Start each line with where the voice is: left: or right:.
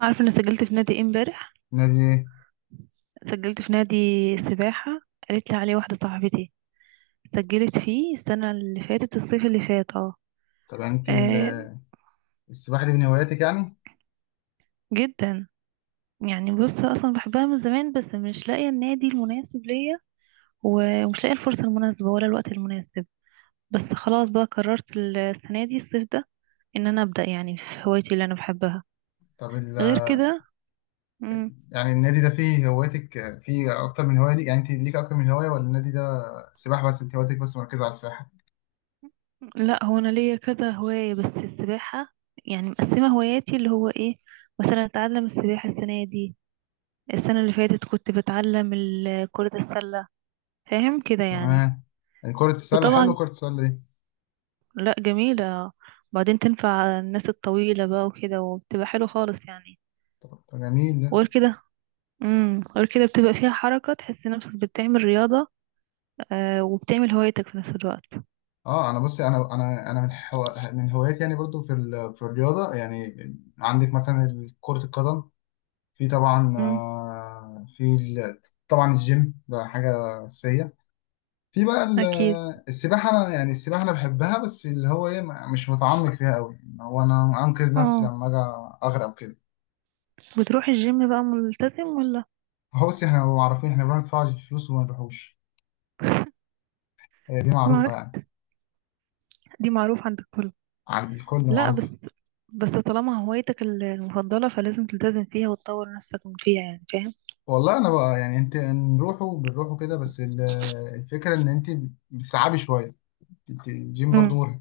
right: عارفه انا سجلت في نادي ايه امبارح؟
left: نادي ايه؟
right: سجلت في نادي سباحه. قالت لي عليه واحده صاحبتي. سجلت فيه السنه اللي فاتت الصيف اللي فات اه.
left: طب يعني
right: آه.
left: السباحه دي من هواياتك يعني؟
right: جدا. يعني بص اصلا بحبها من زمان، بس مش لاقيه النادي المناسب ليا، ومش لاقيه الفرصه المناسبه ولا الوقت المناسب. بس خلاص بقى قررت السنه دي الصيف ده ان انا ابدا يعني في هوايتي اللي انا بحبها.
left: طب ال...
right: غير كده.
left: يعني النادي ده فيه هواياتك، فيه اكتر من هوايه ليك؟ يعني انت ليك اكتر من هوايه، ولا النادي ده سباحه بس؟ انت هواياتك بس مركزه على السباحه؟
right: لا، هو انا ليا كذا هواية بس السباحة، يعني مقسمة هواياتي اللي هو ايه. مثلا اتعلم السباحة السنة دي، السنة اللي فاتت كنت بتعلم كرة السلة. فاهم كده يعني.
left: تمام. يعني كره السله حلو،
right: وطبعا.
left: كره السله دي.
right: لا، جميلة. وبعدين تنفع الناس الطويلة بقى وكده، وبتبقى حلو خالص يعني.
left: طب، جميل ده.
right: وغير كده. غير كده بتبقى فيها حركة تحس نفسك بتعمل رياضة. وبتعمل هوايتك في نفس الوقت.
left: اه، انا بصي، انا من هواياتي يعني، برضو في الرياضه يعني. عندك مثلا كره القدم، في طبعا،
right: امم.
left: طبعا الجيم ده حاجه اساسيه. في بقى ال-
right: اكيد.
left: السباحة أنا، يعني السباحة أنا بحبها، بس اللي هو إيه، مش متعمق فيها أوي، إن هو أنا أنقذ نفسي
right: اه
left: لما أجي أغرق وكده.
right: بتروح الجيم بقى ملتزم ولا؟
left: هو بس إحنا معروفين، إحنا بنروح ندفع الفلوس وما نروحوش. هي دي
right: دي مع-
left: معروفة يعني.
right: دي معروف عند الكل.
left: عند الكل
right: لا
left: معروفة.
right: بس. بس طالما هوايتك المفضلة، فلازم تلتزم فيها وتطور نفسك من فيها يعني فاهم.
left: والله أنا بقى يعني، أنت نروحوا بنروحوا كده بس الفكرة إن أنت بتتعبي شوية، أنت الجيم برضو
right: امم.
left: مرهق.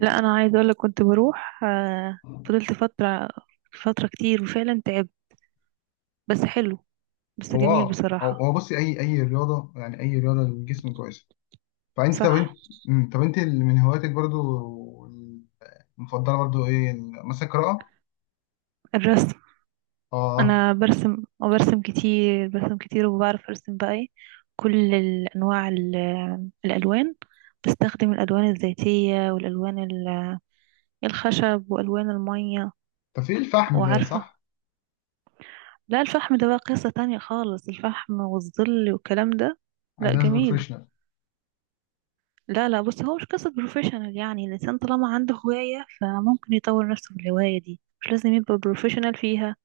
right: لا، انا عايزة اقولك كنت بروح فضلت فترة، فترة كتير وفعلا تعبت. بس حلو. بس
left: هو،
right: جميل
left: هو
right: بصراحة.
left: هو بصي، أي رياضة، يعني أي رياضة للجسم كويسة. فأنت، طب
right: صح.
left: أنت. طب أنت اللي من هواياتك برضو، مفضله برضو ايه، مثلا القراءه؟
right: الرسم.
left: اه.
right: انا برسم، وبرسم كتير، برسم كتير، وبعرف ارسم بقى ايه كل الانواع الالوان. بستخدم الالوان الزيتية، والالوان الخشب، والوان المية.
left: طب في الفحم ده،
right: وعارفة.
left: صح؟
right: لا، الفحم ده بقى قصة تانية خالص، الفحم والظل والكلام ده.
left: عايز
right: لا،
left: ناس
right: جميل.
left: بروفيشنال.
right: لا، لا، بص، هو مش قصة بروفيشنال، يعني الإنسان طالما عنده هواية، فممكن يطور نفسه في الهواية دي، مش لازم يبقى بروفيشنال فيها.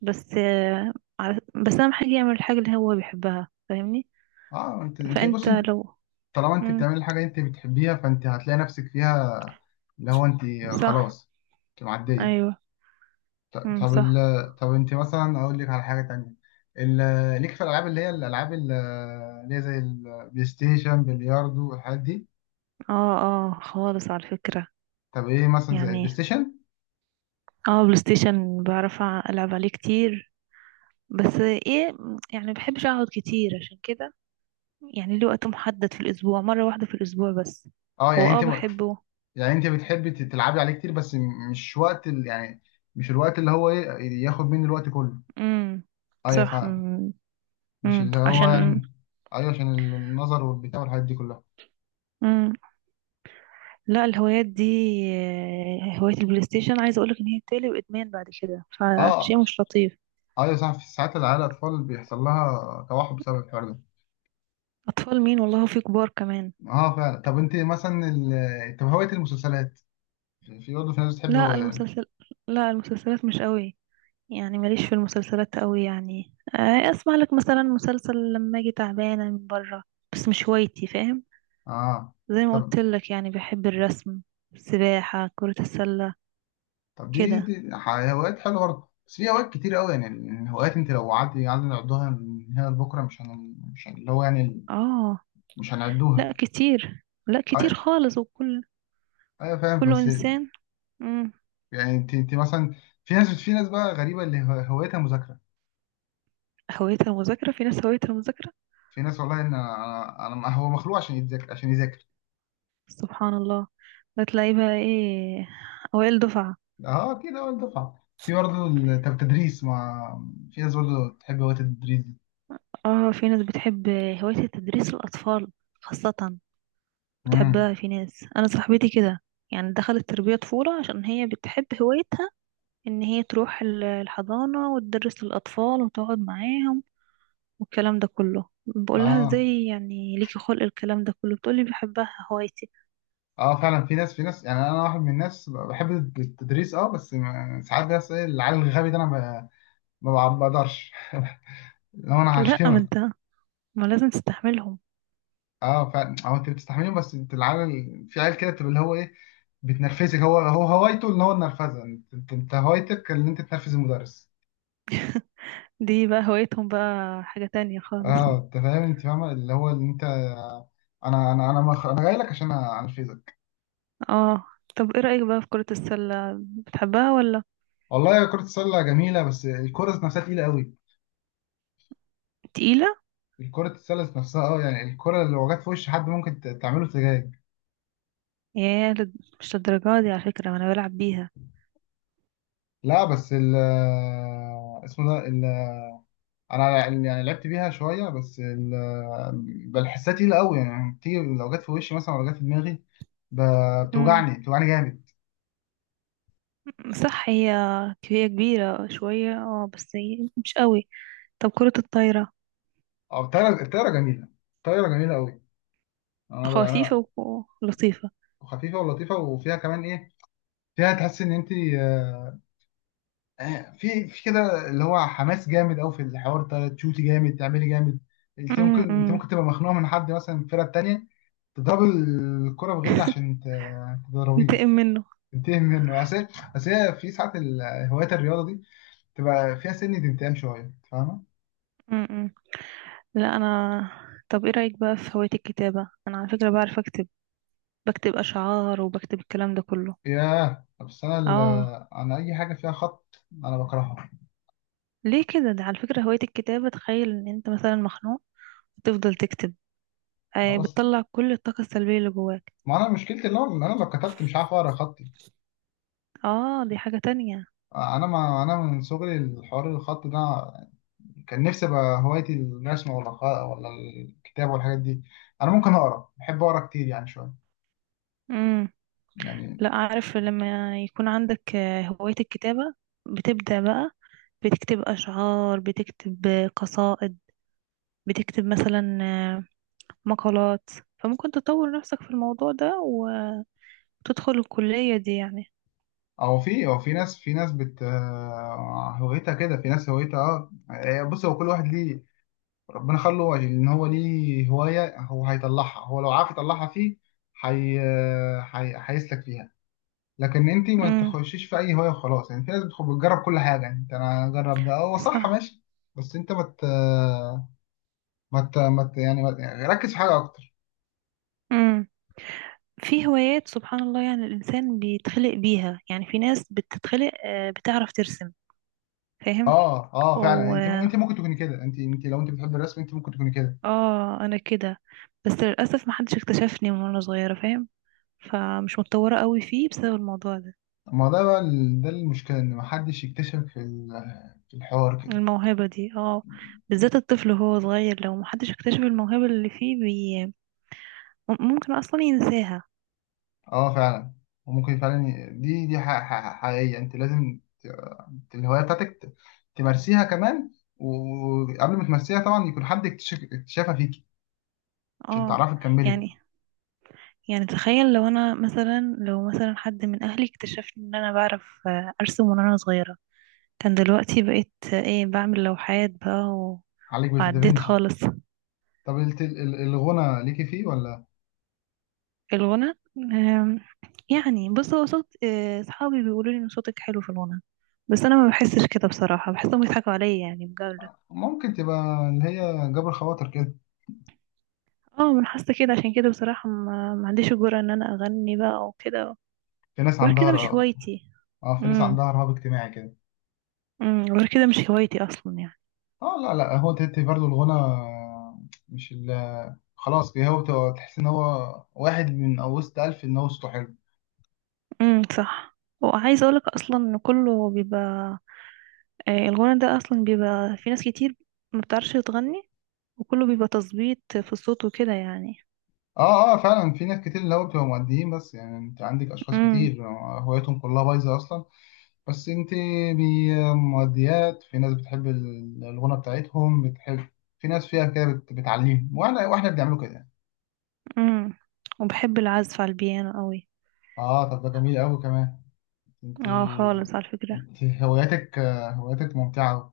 right: بس بس أهم حاجة يعمل الحاجة اللي هو بيحبها فاهمني.
left: اه، انت بص
right: فأنت
left: انت،
right: لو.
left: طالما انت
right: مم.
left: بتعمل الحاجه انت بتحبيها، فانت هتلاقي نفسك فيها. اللي هو انت،
right: صح.
left: خلاص، انت معديه.
right: أيوه.
left: ط-
right: مم.
left: طب ال...
right: صح.
left: طب انت مثلا، اقول لك على حاجه تانية، ال... ليك في الالعاب، اللي هي الالعاب اللي هي زي البلاي ستيشن، بلياردو والحاجات دي.
right: اه، اه، خالص على فكرة.
left: طب ايه مثلا زي البلاي
right: يعني.
left: ستيشن؟
right: اه، بلاي ستيشن بعرف ألعب عليه كتير. بس ايه، يعني مبحبش اقعد كتير عشان كده، يعني ليه وقت محدد في الأسبوع، مرة واحدة في الأسبوع بس.
left: اه
right: هو
left: يعني انت،
right: بحبه.
left: يعني انت بتحبي تلعبي عليه كتير، بس مش وقت يعني مش الوقت اللي هو ايه، ياخد مني الوقت كله.
right: امم،
left: ايوه،
right: صح.
left: فاهم. مش اللي هو
right: عشان.
left: يعني. ايوه، عشان النظر والبتاع والحاجات دي كلها.
right: امم. لا، الهوايات دي، هواية البلاي ستيشن عايزة أقولك إن هي بتقلب إدمان بعد كده،
left: اه
right: فشيء مش لطيف.
left: ايوه صح، في ساعات العيال الاطفال بيحصل لها توحد بسبب الحوار ده.
right: أطفال مين، والله في كبار كمان.
left: اه فعلا. طب انت مثلا، طب هوايه المسلسلات، في برضه في ناس بتحب
right: لا،
left: هو...
right: المسلسل. لا، المسلسلات مش قوي. يعني ماليش في المسلسلات قوي، يعني أسمع لك مثلا مسلسل لما أجي تعبانة من برا. بس مش هوايتي فاهم.
left: اه.
right: زي ما
left: طب
right: قلت لك، يعني بحب الرسم، السباحة، كرة السلة.
left: طب
right: كده
left: هوايات حلوه برضه، بس في هوايات كتير قوي. يعني الهوايات، انت لو قعدت، قعدنا نعدها من هنا لبكره، مش هن... مش هن- اللي هو يعني
right: اه.
left: مش هنعدوها.
right: لا كتير، لا كتير
left: أي-
right: خالص، وكل
left: ايوه فاهم،
right: كل
left: بس
right: انسان. مم.
left: يعني انت مثلا، في ناس بقى غريبه، هوايتها مذاكره.
right: هوايتها المذاكرة، في ناس هوايتها المذاكرة.
left: في ناس والله ان هو مخلوق عشان يتذاكر، عشان يذاكر.
right: سبحان الله. بتلاقي بقى ايه، اوائل دفعة.
left: اه اكيد، اول دفعه. طب التدريس، ما في ناس برضه تحب هوايه التدريس دي.
right: اه، في ناس بتحب هواية تدريس الاطفال خاصة،
left: امم.
right: بتحبها. في ناس، انا صاحبتي كده، يعني دخلت تربية طفولة عشان هي بتحب هوايتها ان هي تروح الحضانة وتدرس للاطفال وتقعد معاهم، والكلام ده كله. بقول لها
left: اه
right: ازاي يعني ليكي خلق الكلام ده كله، بتقولي بحبها هوايتي.
left: اه فعلا، في ناس، يعني انا واحد من الناس بحب التدريس. اه، بس ساعات بس العيال الغبي ده انا ما بقدرش لو انا
right: لا، ما
left: هشتمك.
right: انت، ما لازم تستحملهم.
left: اه فعلا، اه انت بتستحملهم، بس انت العيال، في عيال كده بتبقى اللي هو ايه، بتنرفزك. هو هوايته ان هو النرفزه، انت هوايتك ان انت تنرفز المدرس.
right: دي بقى هوايتهم بقى حاجة تانية خالص.
left: اه انت فاهم، انت فاهمه اللي هو اللي انت، انا جاي لك عشان انرفزك.
right: اه، طب ايه رأيك بقى في كرة السلة، بتحبها ولا؟
left: والله كره السله جميله، بس الكره ذات نفسها تقيله قوي.
right: تقيلة.
left: الكره السله ذات نفسها، اه يعني الكره لو جت في وش حد ممكن تعمله سجاج.
right: مش للدرجة دي على فكرة، انا بلعب بيها.
left: لا بس ال اسمه ده ال... انا يعني لعبت بيها شويه، بل حسها تقيله قوي، يعني بتيجي لو جت في وشي مثلا، ولا جت في دماغي،
right: امم،
left: بتوجعني، بتوجعني جامد.
right: صح. هي كبيرة شوية، اه، بس هي مش قوي. طب كرة الطايرة.
left: او الطايره، الطايره جميله، الطايره جميله قوي. انا بقى انا،
right: خفيفة ولطيفة.
left: خفيفه ولطيفه، وفيها كمان ايه، فيها تحس ان انت، في كده اللي هو حماس جامد قوي، في الحوار ده تشوتي جامد، تعملي جامد. انت ممكن انت
right: امم.
left: ممكن تبقى مخنوقه من حد، مثلا من الفرقه التانيه، تضرب الكره بغل عشان تضربيه.
right: انتقم منه.
left: تنتهي منه. اصل هي في ساعات هوايات الرياضه دي تبقى فيها سن انتقام شويه، أنت فاهمه؟
right: م-م. لا، انا، طب ايه رايك بقى في هوايه الكتابه، انا على فكره بعرف اكتب، بكتب اشعار وبكتب الكلام ده كله.
left: ياه، بس
right: اه،
left: انا اي حاجه فيها خط انا بكرهها.
right: ليه كده، ده على فكره هوايه الكتابه، تخيل ان انت مثلا مخنوق، تفضل تكتب.
left: بس
right: بتطلع كل الطاقه السلبيه اللي جواك.
left: ما انا مشكلتي اللي هو ان انا لو كتبت مش عارف اقرا خطي.
right: اه، دي حاجه تانية.
left: انا، ما انا من صغري الحوار الخط ده، كان نفسي ابقى هوايتي الرسم، ولا ولا الكتابه والحاجات دي. انا ممكن اقرا، بحب اقرا كتير يعني، شويه
right: امم.
left: يعني.
right: لا، عارف لما يكون عندك هوايه الكتابه، بتبدا بقى بتكتب اشعار، بتكتب قصائد، بتكتب مثلا مقالات، فممكن تطور نفسك في الموضوع ده وتدخل الكلية دي يعني.
left: او في ناس، في ناس بت آه، هوايتها كده، في ناس هوايتها اه. بص هو كل واحد ليه ربنا خلقه ان هو ليه هوايه، هو هيطلعها، هو لو عارف يطلعها فيه هيسلك فيها. لكن انت ما
right: امم،
left: تخشيش في اي هوايه وخلاص، يعني في ناس بتجرب كل حاجه، يعني انت انا اجرب ده، هو صح
right: صح.
left: ماشي. بس انت ما مت... مت... مت... يعني ما ت- يعني ركز في حاجه اكتر.
right: امم في هوايات سبحان الله، يعني الإنسان بيتخلق بيها، يعني في ناس بتتخلق بتعرف ترسم فاهم.
left: اه فعلا، يعني
right: و
left: انت ممكن تكوني كده، انت لو انت بتحب الرسم، انت ممكن تكوني كده.
right: اه أنا كده، بس للأسف محدش اكتشفني من وأنا صغيرة فاهم، فمش متطورة قوي فيه بسبب الموضوع ده.
left: ما ده بقى ده المشكله، ان ما حدش يكتشف في الحوار كده.
right: الموهبة دي اه، بالذات الطفل وهو صغير لو محدش اكتشف الموهبة اللي فيه ممكن أصلا ينساها.
left: اه فعلا، وممكن فعلا دي حقيقيه، انت لازم الهوايه بتاعتك تمارسيها كمان، وقبل ما تمارسيها طبعا يكون حد اكتشف اكتشافها فيك عشان
right: اه،
left: تعرفي تكملي.
right: يعني، يعني تخيل لو انا مثلا، لو مثلا حد من اهلي اكتشف ان انا بعرف ارسم من وانا صغيرة، كان دلوقتي بقيت ايه، بعمل لوحات بقى
left: عليك بيت
right: وعديت
left: دافنشي.
right: خالص.
left: طب الغنى ليكي فيه ولا؟
right: الغنى يعني بص، هو صوت صحابي بيقولوا لي ان صوتك حلو في الغنى، بس انا ما بحسش كده بصراحة، بحسهم بيضحكوا عليا يعني بجد.
left: ممكن تبقى اللي هي جبر خواطر كده.
right: اه، من حاسة كده، عشان كده بصراحة ما عنديش الجرأة ان انا اغني بقى وكده.
left: في ناس
right: غير
left: عندها
right: كده مش
left: ر-
right: هوايتي.
left: اه، في ناس
right: امم.
left: عندها رهاب اجتماعي كده.
right: غير كده مش هوايتي اصلا يعني.
left: اه لا لا، هو تهتي برضه الغنى، مش ال... خلاص كده، هو بتبقى تحس ان هو واحد من وسط ألف، ان هو صوته حلو.
right: امم، صح. وعايزه اقولك اصلا ان كله بيبقى الغنى ده اصلا بيبقى في ناس كتير ما بتعرفش تغني، وكله بيبقى تظبيط في الصوت وكده يعني.
left: اه فعلا، في ناس كتير اللي هو بتبقى مؤديين بس. يعني انت عندك اشخاص
right: امم.
left: كتير هوايتهم كلها بايظه اصلا، بس انت مؤديات، في ناس بتحب الغنى بتاعتهم بتحب، في ناس فيها كده بتعلمهم، واحنا بنعمله كده.
right: امم. وبحب العزف على البيانو قوي.
left: اه، طب ده جميل قوي كمان. انت
right: اه، خالص على فكره.
left: انت هواياتك ممتعه أوي.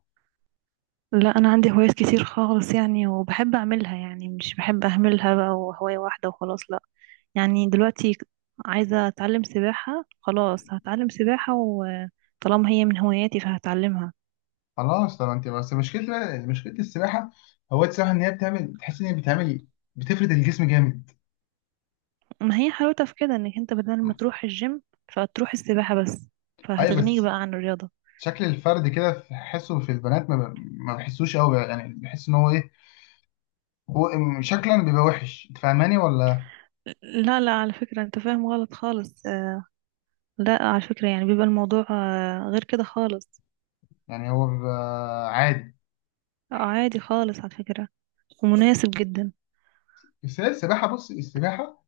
right: لا، انا عندي هوايات كتير خالص يعني، وبحب اعملها، يعني مش بحب اهملها بقى وهوايه واحده وخلاص، لا. يعني دلوقتي عايزه اتعلم سباحه، خلاص هتعلم سباحه، وطالما هي من هواياتي فهتعلمها.
left: خلاص، طب انت بس، مشكلة السباحة، هواية السباحة ان هي بتعمل، تحس ان هي بتعمل، بتفرد الجسم جامد.
right: ما هي حلاوتها في كده، انك انت بدل ما تروح الجيم، فتروح السباحة بس،
left: ايوه
right: فهتغنيك
left: بس،
right: بقى عن الرياضة.
left: شكل الفرد كده تحسه في البنات، ما بحسوش قوي، يعني بحس ان هو ايه، هو شكلا بيبقى وحش، انت فاهماني ولا؟
right: لا، لا، على فكرة، انت فاهم غلط خالص لا، على فكرة، يعني بيبقى الموضوع غير كده خالص.
left: يعني هو بيبقى عادي.
right: آه، عادي خالص على فكرة، ومناسب جدا.
left: بس هي السباحه، بص السباحه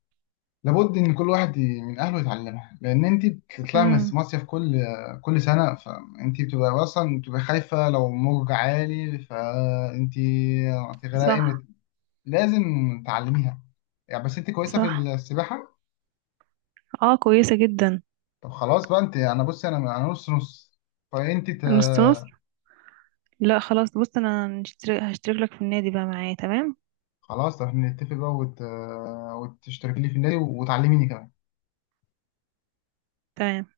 left: لابد ان كل واحد من اهله يتعلمها، لان انت بتطلعي من
right: امم،
left: المصيف كل سنه، فانت بتبقى اصلا بتبقى خايفه لو موج عالي، فانت هتغرقي،
right: صح.
left: لازم تعلميها يعني. بس انت كويسه في
right: صح،
left: السباحه؟
right: اه، كويسة جدا.
left: طب خلاص بقى، انت، انا بص، انا نص نص، فانت.
right: نص نص. لا، خلاص، بص، انا هشترك لك في النادي بقى معايا تمام.
left: خلاص، احنا نتفق بقى، وتشترك لي في النادي، وتعلميني كمان.
right: تمام.